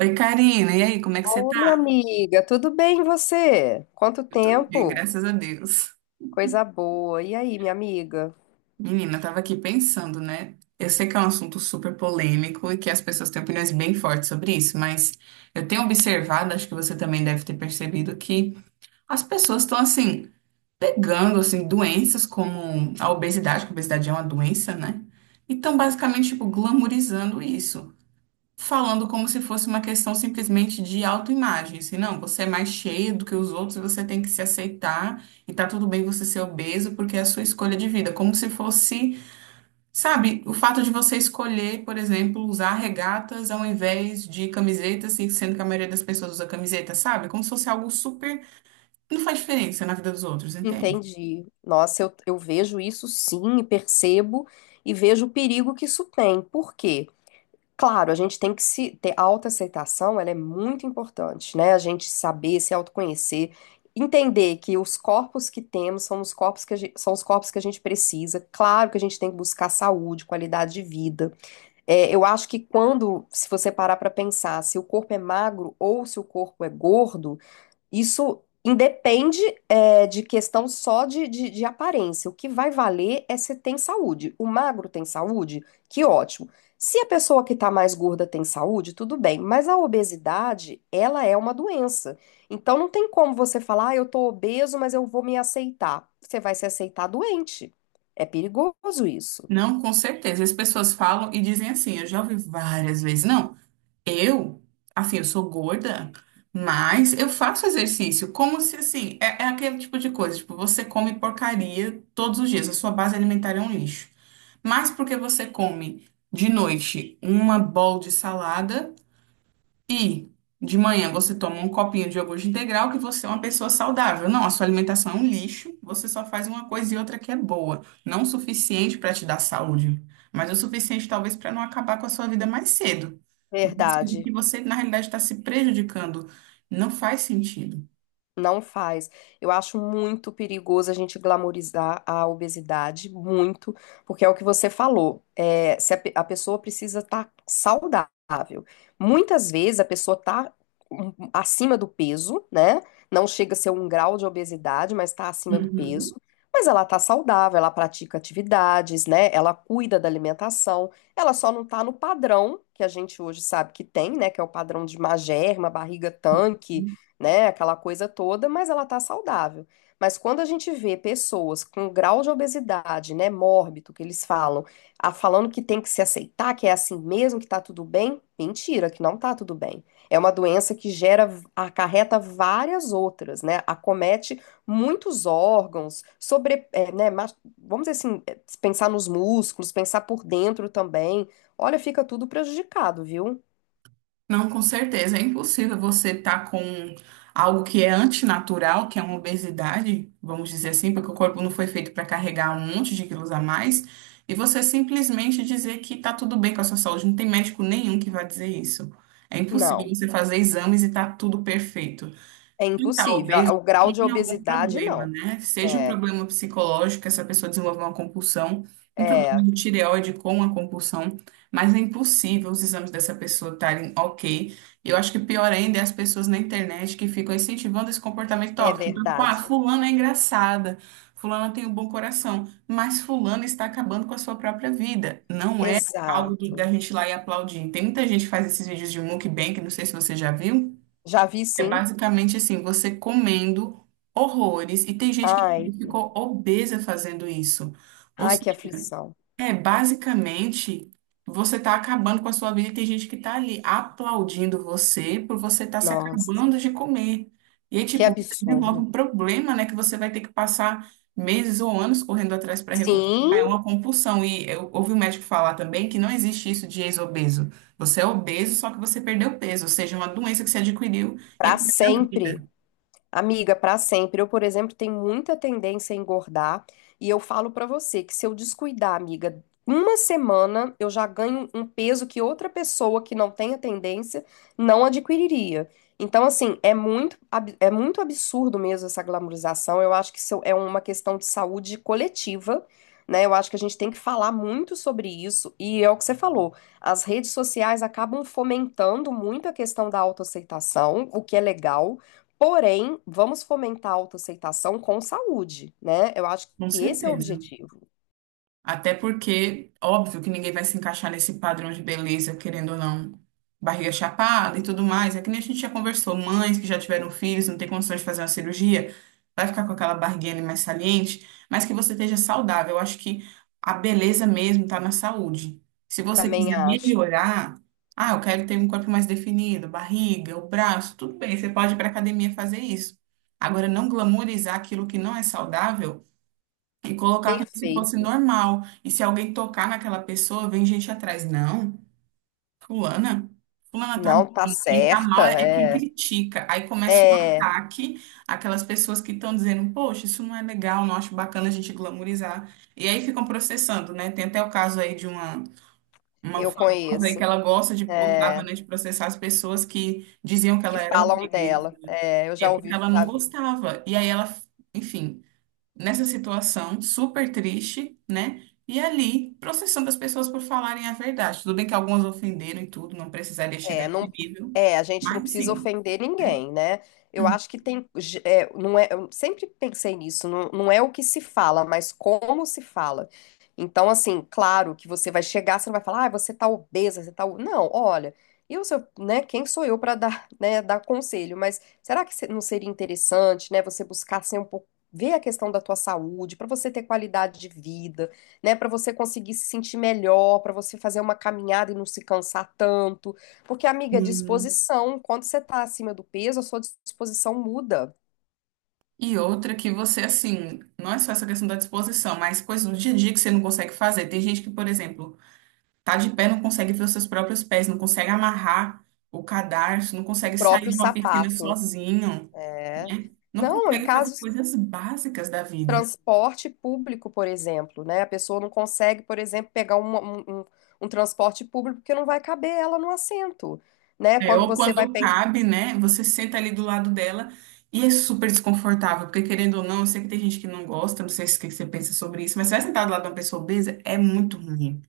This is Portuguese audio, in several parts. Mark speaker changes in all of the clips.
Speaker 1: Oi, Karina, e aí, como é que você
Speaker 2: Ô, minha
Speaker 1: tá?
Speaker 2: amiga, tudo bem e você? Quanto
Speaker 1: Eu tô bem,
Speaker 2: tempo?
Speaker 1: graças a Deus.
Speaker 2: Coisa boa. E aí, minha amiga?
Speaker 1: Menina, eu tava aqui pensando, né? Eu sei que é um assunto super polêmico e que as pessoas têm opiniões bem fortes sobre isso, mas eu tenho observado, acho que você também deve ter percebido, que as pessoas estão, assim, pegando, assim, doenças como a obesidade, que a obesidade é uma doença, né? E estão basicamente, tipo, glamorizando isso. Falando como se fosse uma questão simplesmente de autoimagem, assim, não, você é mais cheio do que os outros e você tem que se aceitar e tá tudo bem você ser obeso porque é a sua escolha de vida, como se fosse, sabe, o fato de você escolher, por exemplo, usar regatas ao invés de camisetas, assim, sendo que a maioria das pessoas usa camiseta, sabe? Como se fosse algo super, não faz diferença na vida dos outros, entende?
Speaker 2: Entendi. Nossa, eu vejo isso, sim, e percebo e vejo o perigo que isso tem. Por quê? Claro, a gente tem que se ter autoaceitação, ela é muito importante, né? A gente saber, se autoconhecer, entender que os corpos que temos são os corpos que são os corpos que a gente precisa. Claro que a gente tem que buscar saúde, qualidade de vida. É, eu acho que se você parar para pensar se o corpo é magro ou se o corpo é gordo, isso independe, de questão só de aparência. O que vai valer é se tem saúde. O magro tem saúde? Que ótimo. Se a pessoa que está mais gorda tem saúde, tudo bem. Mas a obesidade, ela é uma doença. Então não tem como você falar: ah, eu tô obeso, mas eu vou me aceitar. Você vai se aceitar doente. É perigoso isso.
Speaker 1: Não, com certeza. As pessoas falam e dizem assim, eu já ouvi várias vezes, não. Eu, assim, eu sou gorda, mas eu faço exercício, como se, assim, é aquele tipo de coisa, tipo, você come porcaria todos os dias, a sua base alimentar é um lixo. Mas porque você come de noite uma bowl de salada, e de manhã você toma um copinho de iogurte integral que você é uma pessoa saudável. Não, a sua alimentação é um lixo, você só faz uma coisa e outra que é boa. Não o suficiente para te dar saúde, mas o suficiente talvez para não acabar com a sua vida mais cedo. Né? Sendo que
Speaker 2: Verdade.
Speaker 1: você, na realidade, está se prejudicando. Não faz sentido.
Speaker 2: Não faz. Eu acho muito perigoso a gente glamorizar a obesidade, muito, porque é o que você falou. É, se a pessoa precisa estar saudável. Muitas vezes a pessoa está acima do peso, né? Não chega a ser um grau de obesidade, mas está acima do
Speaker 1: Uhum.
Speaker 2: peso. Mas ela está saudável, ela pratica atividades, né? Ela cuida da alimentação. Ela só não está no padrão que a gente hoje sabe que tem, né? Que é o padrão de magerma, barriga tanque, né? Aquela coisa toda, mas ela tá saudável. Mas quando a gente vê pessoas com grau de obesidade, né, mórbido, que eles falam, falando que tem que se aceitar, que é assim mesmo, que tá tudo bem, mentira, que não tá tudo bem. É uma doença que gera, acarreta várias outras, né? Acomete muitos órgãos, sobre, é, né, mas- vamos dizer assim, é, pensar nos músculos, pensar por dentro também. Olha, fica tudo prejudicado, viu?
Speaker 1: Não, com certeza. É impossível você estar com algo que é antinatural, que é uma obesidade, vamos dizer assim, porque o corpo não foi feito para carregar um monte de quilos a mais, e você simplesmente dizer que está tudo bem com a sua saúde. Não tem médico nenhum que vai dizer isso. É impossível
Speaker 2: Não,
Speaker 1: você fazer exames e tá tudo perfeito.
Speaker 2: é
Speaker 1: Então,
Speaker 2: impossível.
Speaker 1: obeso
Speaker 2: O grau de
Speaker 1: tem algum
Speaker 2: obesidade,
Speaker 1: problema,
Speaker 2: não.
Speaker 1: né? Seja um
Speaker 2: É,
Speaker 1: problema psicológico, essa pessoa desenvolve uma compulsão, um problema
Speaker 2: é,
Speaker 1: de tireoide com a compulsão, mas é impossível os exames dessa pessoa estarem ok. Eu acho que pior ainda é as pessoas na internet que ficam incentivando esse comportamento
Speaker 2: é
Speaker 1: tóxico. Então, tipo, ah,
Speaker 2: verdade.
Speaker 1: fulana é engraçada, fulana tem um bom coração, mas fulana está acabando com a sua própria vida. Não é algo da
Speaker 2: Exato.
Speaker 1: gente ir lá e aplaudir. Tem muita gente que faz esses vídeos de mukbang, não sei se você já viu,
Speaker 2: Já vi,
Speaker 1: é
Speaker 2: sim.
Speaker 1: basicamente assim, você comendo horrores, e tem gente que
Speaker 2: Ai,
Speaker 1: ficou obesa fazendo isso. Ou
Speaker 2: ai, que
Speaker 1: seja,
Speaker 2: aflição.
Speaker 1: é, basicamente, você está acabando com a sua vida e tem gente que está ali aplaudindo você por você estar se
Speaker 2: Nossa,
Speaker 1: acabando de comer. E aí,
Speaker 2: que
Speaker 1: tipo, você desenvolve
Speaker 2: absurdo.
Speaker 1: um problema, né, que você vai ter que passar meses ou anos correndo atrás para recuperar. É
Speaker 2: Sim,
Speaker 1: uma compulsão. E eu ouvi um médico falar também que não existe isso de ex-obeso. Você é obeso, só que você perdeu peso, ou seja, uma doença que você adquiriu e é
Speaker 2: para
Speaker 1: parte da
Speaker 2: sempre.
Speaker 1: vida.
Speaker 2: Amiga, para sempre. Eu, por exemplo, tenho muita tendência a engordar e eu falo para você que, se eu descuidar, amiga, uma semana eu já ganho um peso que outra pessoa que não tenha tendência não adquiriria. Então, assim, é é muito absurdo mesmo essa glamorização. Eu acho que isso é uma questão de saúde coletiva, né? Eu acho que a gente tem que falar muito sobre isso e é o que você falou. As redes sociais acabam fomentando muito a questão da autoaceitação, o que é legal. Porém, vamos fomentar a autoaceitação com saúde, né? Eu acho
Speaker 1: Com
Speaker 2: que esse é o
Speaker 1: certeza.
Speaker 2: objetivo.
Speaker 1: Até porque, óbvio que ninguém vai se encaixar nesse padrão de beleza, querendo ou não, barriga chapada e tudo mais. É que nem a gente já conversou, mães que já tiveram filhos, não tem condições de fazer uma cirurgia, vai ficar com aquela barriguinha ali mais saliente, mas que você esteja saudável. Eu acho que a beleza mesmo está na saúde. Se você
Speaker 2: Também
Speaker 1: quiser
Speaker 2: acho.
Speaker 1: melhorar, ah, eu quero ter um corpo mais definido, barriga, o braço, tudo bem, você pode ir para academia fazer isso. Agora, não glamourizar aquilo que não é saudável e colocar como se fosse
Speaker 2: Perfeito.
Speaker 1: normal. E se alguém tocar naquela pessoa, vem gente atrás. Não, fulana, fulana tá
Speaker 2: Não tá
Speaker 1: bem. Quem tá
Speaker 2: certa,
Speaker 1: mal é quem
Speaker 2: é.
Speaker 1: critica. Aí começa um
Speaker 2: É,
Speaker 1: ataque àquelas pessoas que estão dizendo, poxa, isso não é legal, não acho bacana a gente glamourizar. E aí ficam processando, né? Tem até o caso aí de uma
Speaker 2: eu
Speaker 1: famosa aí que
Speaker 2: conheço.
Speaker 1: ela gosta de, gostava,
Speaker 2: É,
Speaker 1: né, de processar as pessoas que diziam que
Speaker 2: que
Speaker 1: ela era
Speaker 2: falam
Speaker 1: obesa.
Speaker 2: dela. É, eu
Speaker 1: É
Speaker 2: já
Speaker 1: porque
Speaker 2: ouvi,
Speaker 1: ela não
Speaker 2: já vi.
Speaker 1: gostava. E aí ela, enfim, nessa situação super triste, né? E ali, processando as pessoas por falarem a verdade. Tudo bem que algumas ofenderam e tudo, não precisaria chegar a
Speaker 2: É,
Speaker 1: esse
Speaker 2: não,
Speaker 1: nível,
Speaker 2: é, a gente não
Speaker 1: mas
Speaker 2: precisa
Speaker 1: sim.
Speaker 2: ofender ninguém, né? Eu acho que tem, não é, eu sempre pensei nisso, não, não é o que se fala, mas como se fala. Então, assim, claro que você vai chegar, você não vai falar: ah, você tá obesa, você tá. o-". Não, olha, eu, sou- né, quem sou eu para dar, né, dar conselho? Mas será que não seria interessante, né, você buscar ser um pouco. Ver a questão da tua saúde, para você ter qualidade de vida, né? Para você conseguir se sentir melhor, para você fazer uma caminhada e não se cansar tanto. Porque, amiga,
Speaker 1: Uhum.
Speaker 2: disposição, quando você tá acima do peso, a sua disposição muda.
Speaker 1: E outra que você, assim, não é só essa questão da disposição, mas coisas do dia a dia que você não consegue fazer. Tem gente que, por exemplo, tá de pé, não consegue ver os seus próprios pés, não consegue amarrar o cadarço, não
Speaker 2: O
Speaker 1: consegue sair
Speaker 2: próprio
Speaker 1: de uma piscina
Speaker 2: sapato.
Speaker 1: sozinho,
Speaker 2: É.
Speaker 1: né? Não
Speaker 2: Não, em
Speaker 1: consegue fazer
Speaker 2: casos de
Speaker 1: coisas básicas da vida.
Speaker 2: transporte público, por exemplo, né? A pessoa não consegue, por exemplo, pegar um transporte público porque não vai caber ela no assento, né?
Speaker 1: É,
Speaker 2: Quando
Speaker 1: ou
Speaker 2: você vai
Speaker 1: quando
Speaker 2: pen-
Speaker 1: cabe, né? Você senta ali do lado dela e é super desconfortável, porque querendo ou não, eu sei que tem gente que não gosta, não sei se o que que você pensa sobre isso, mas você vai sentar do lado de uma pessoa obesa, é muito ruim.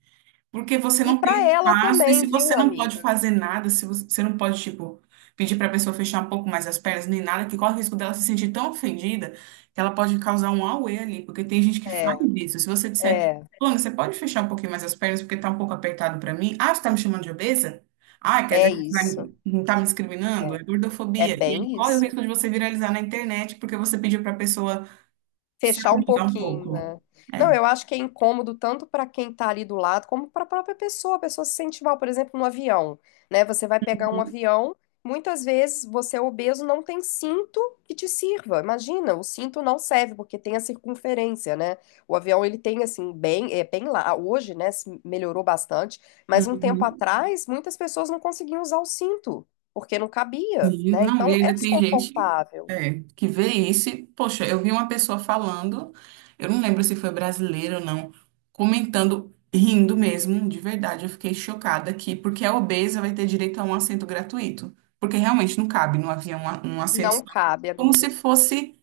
Speaker 1: Porque você
Speaker 2: E
Speaker 1: não
Speaker 2: para
Speaker 1: tem
Speaker 2: ela
Speaker 1: espaço, e
Speaker 2: também,
Speaker 1: se você
Speaker 2: viu,
Speaker 1: não pode
Speaker 2: amiga?
Speaker 1: fazer nada, se você não pode, tipo, pedir para a pessoa fechar um pouco mais as pernas, nem nada, que corre o risco dela se sentir tão ofendida que ela pode causar um auê ali, porque tem gente que
Speaker 2: É,
Speaker 1: faz isso. Se você disser,
Speaker 2: é,
Speaker 1: fulano, você pode fechar um pouquinho mais as pernas porque tá um pouco apertado para mim? Ah, você tá me chamando de obesa? Ah, quer dizer
Speaker 2: é
Speaker 1: que você
Speaker 2: isso.
Speaker 1: não tá me discriminando? É
Speaker 2: É, é
Speaker 1: gordofobia. E aí
Speaker 2: bem
Speaker 1: corre o
Speaker 2: isso.
Speaker 1: risco de você viralizar na internet porque você pediu para a pessoa se
Speaker 2: Fechar um
Speaker 1: acomodar um
Speaker 2: pouquinho,
Speaker 1: pouco.
Speaker 2: né?
Speaker 1: É.
Speaker 2: Não, eu acho que é incômodo tanto para quem tá ali do lado, como para a própria pessoa. A pessoa se sente mal, por exemplo, no avião, né? Você vai pegar um avião, muitas vezes você é obeso, não tem cinto que te sirva. Imagina, o cinto não serve porque tem a circunferência, né? O avião ele tem assim bem, é bem lá hoje, né? Se melhorou bastante, mas um tempo
Speaker 1: Uhum.
Speaker 2: atrás muitas pessoas não conseguiam usar o cinto porque não cabia,
Speaker 1: Sim.
Speaker 2: né?
Speaker 1: Não, e
Speaker 2: Então é
Speaker 1: ainda tem gente
Speaker 2: desconfortável.
Speaker 1: é, que vê isso e, poxa, eu vi uma pessoa falando, eu não lembro se foi brasileiro ou não, comentando, rindo mesmo, de verdade, eu fiquei chocada aqui, porque a obesa vai ter direito a um assento gratuito, porque realmente não cabe no avião um assento
Speaker 2: Não
Speaker 1: só,
Speaker 2: cabe,
Speaker 1: como se
Speaker 2: amiga.
Speaker 1: fosse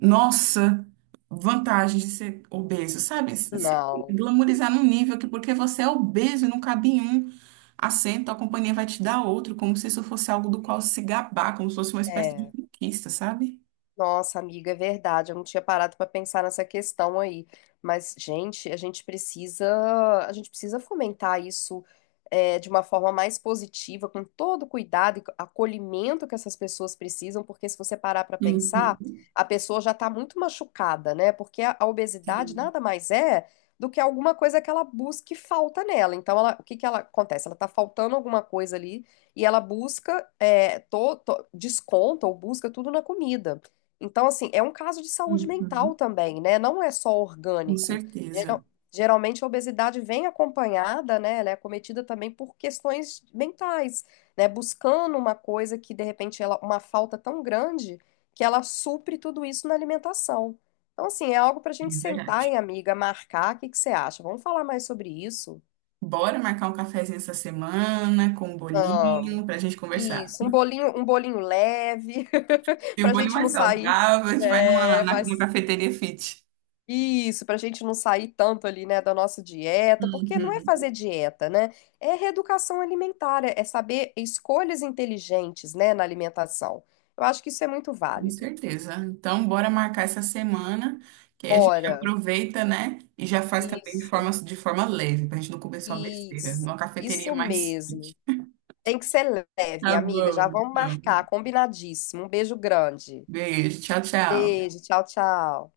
Speaker 1: nossa, vantagem de ser obeso, sabe? Se se
Speaker 2: Não.
Speaker 1: glamorizar num nível que porque você é obeso e não cabe em um assento, a companhia vai te dar outro, como se isso fosse algo do qual se gabar, como se fosse uma espécie de
Speaker 2: É.
Speaker 1: conquista, sabe?
Speaker 2: Nossa, amiga, é verdade. Eu não tinha parado para pensar nessa questão aí. Mas, gente, a gente precisa fomentar isso é, de uma forma mais positiva, com todo o cuidado e acolhimento que essas pessoas precisam, porque se você parar para pensar,
Speaker 1: Uhum.
Speaker 2: a pessoa já está muito machucada, né? Porque a obesidade
Speaker 1: Sim.
Speaker 2: nada mais é do que alguma coisa que ela busca e falta nela. Então, ela, o que que ela acontece? Ela está faltando alguma coisa ali e ela busca é, desconta ou busca tudo na comida. Então, assim, é um caso de saúde mental
Speaker 1: Uhum.
Speaker 2: também, né? Não é só
Speaker 1: Com
Speaker 2: orgânico.
Speaker 1: certeza.
Speaker 2: Geral- geralmente a obesidade vem acompanhada, né? Ela é cometida também por questões mentais, né? Buscando uma coisa que, de repente, ela, uma falta tão grande que ela supre tudo isso na alimentação. Então, assim, é algo para a
Speaker 1: É
Speaker 2: gente sentar,
Speaker 1: verdade.
Speaker 2: hein, amiga, marcar. O que que você acha? Vamos falar mais sobre isso?
Speaker 1: Bora marcar um cafezinho essa semana com um
Speaker 2: Vamos.
Speaker 1: bolinho pra gente conversar.
Speaker 2: Isso, um bolinho leve,
Speaker 1: Tem um
Speaker 2: para a
Speaker 1: bolinho
Speaker 2: gente não
Speaker 1: mais
Speaker 2: sair.
Speaker 1: saudável, a gente vai numa,
Speaker 2: Né?
Speaker 1: numa
Speaker 2: Mas
Speaker 1: cafeteria fit.
Speaker 2: isso, para a gente não sair tanto ali, né, da nossa dieta, porque não é
Speaker 1: Uhum.
Speaker 2: fazer dieta, né? É reeducação alimentar, é saber escolhas inteligentes, né, na alimentação. Eu acho que isso é muito
Speaker 1: Com
Speaker 2: válido.
Speaker 1: certeza. Então, bora marcar essa semana, que aí a gente
Speaker 2: Bora.
Speaker 1: aproveita, né? E já faz também
Speaker 2: Isso,
Speaker 1: de forma leve, pra gente não comer só besteira, numa cafeteria
Speaker 2: isso
Speaker 1: mais fit.
Speaker 2: mesmo. Tem que ser leve,
Speaker 1: Tá
Speaker 2: minha amiga. Já
Speaker 1: bom,
Speaker 2: vamos
Speaker 1: então.
Speaker 2: marcar, combinadíssimo. Um beijo grande.
Speaker 1: Beijo, tchau, tchau.
Speaker 2: Beijo, tchau, tchau.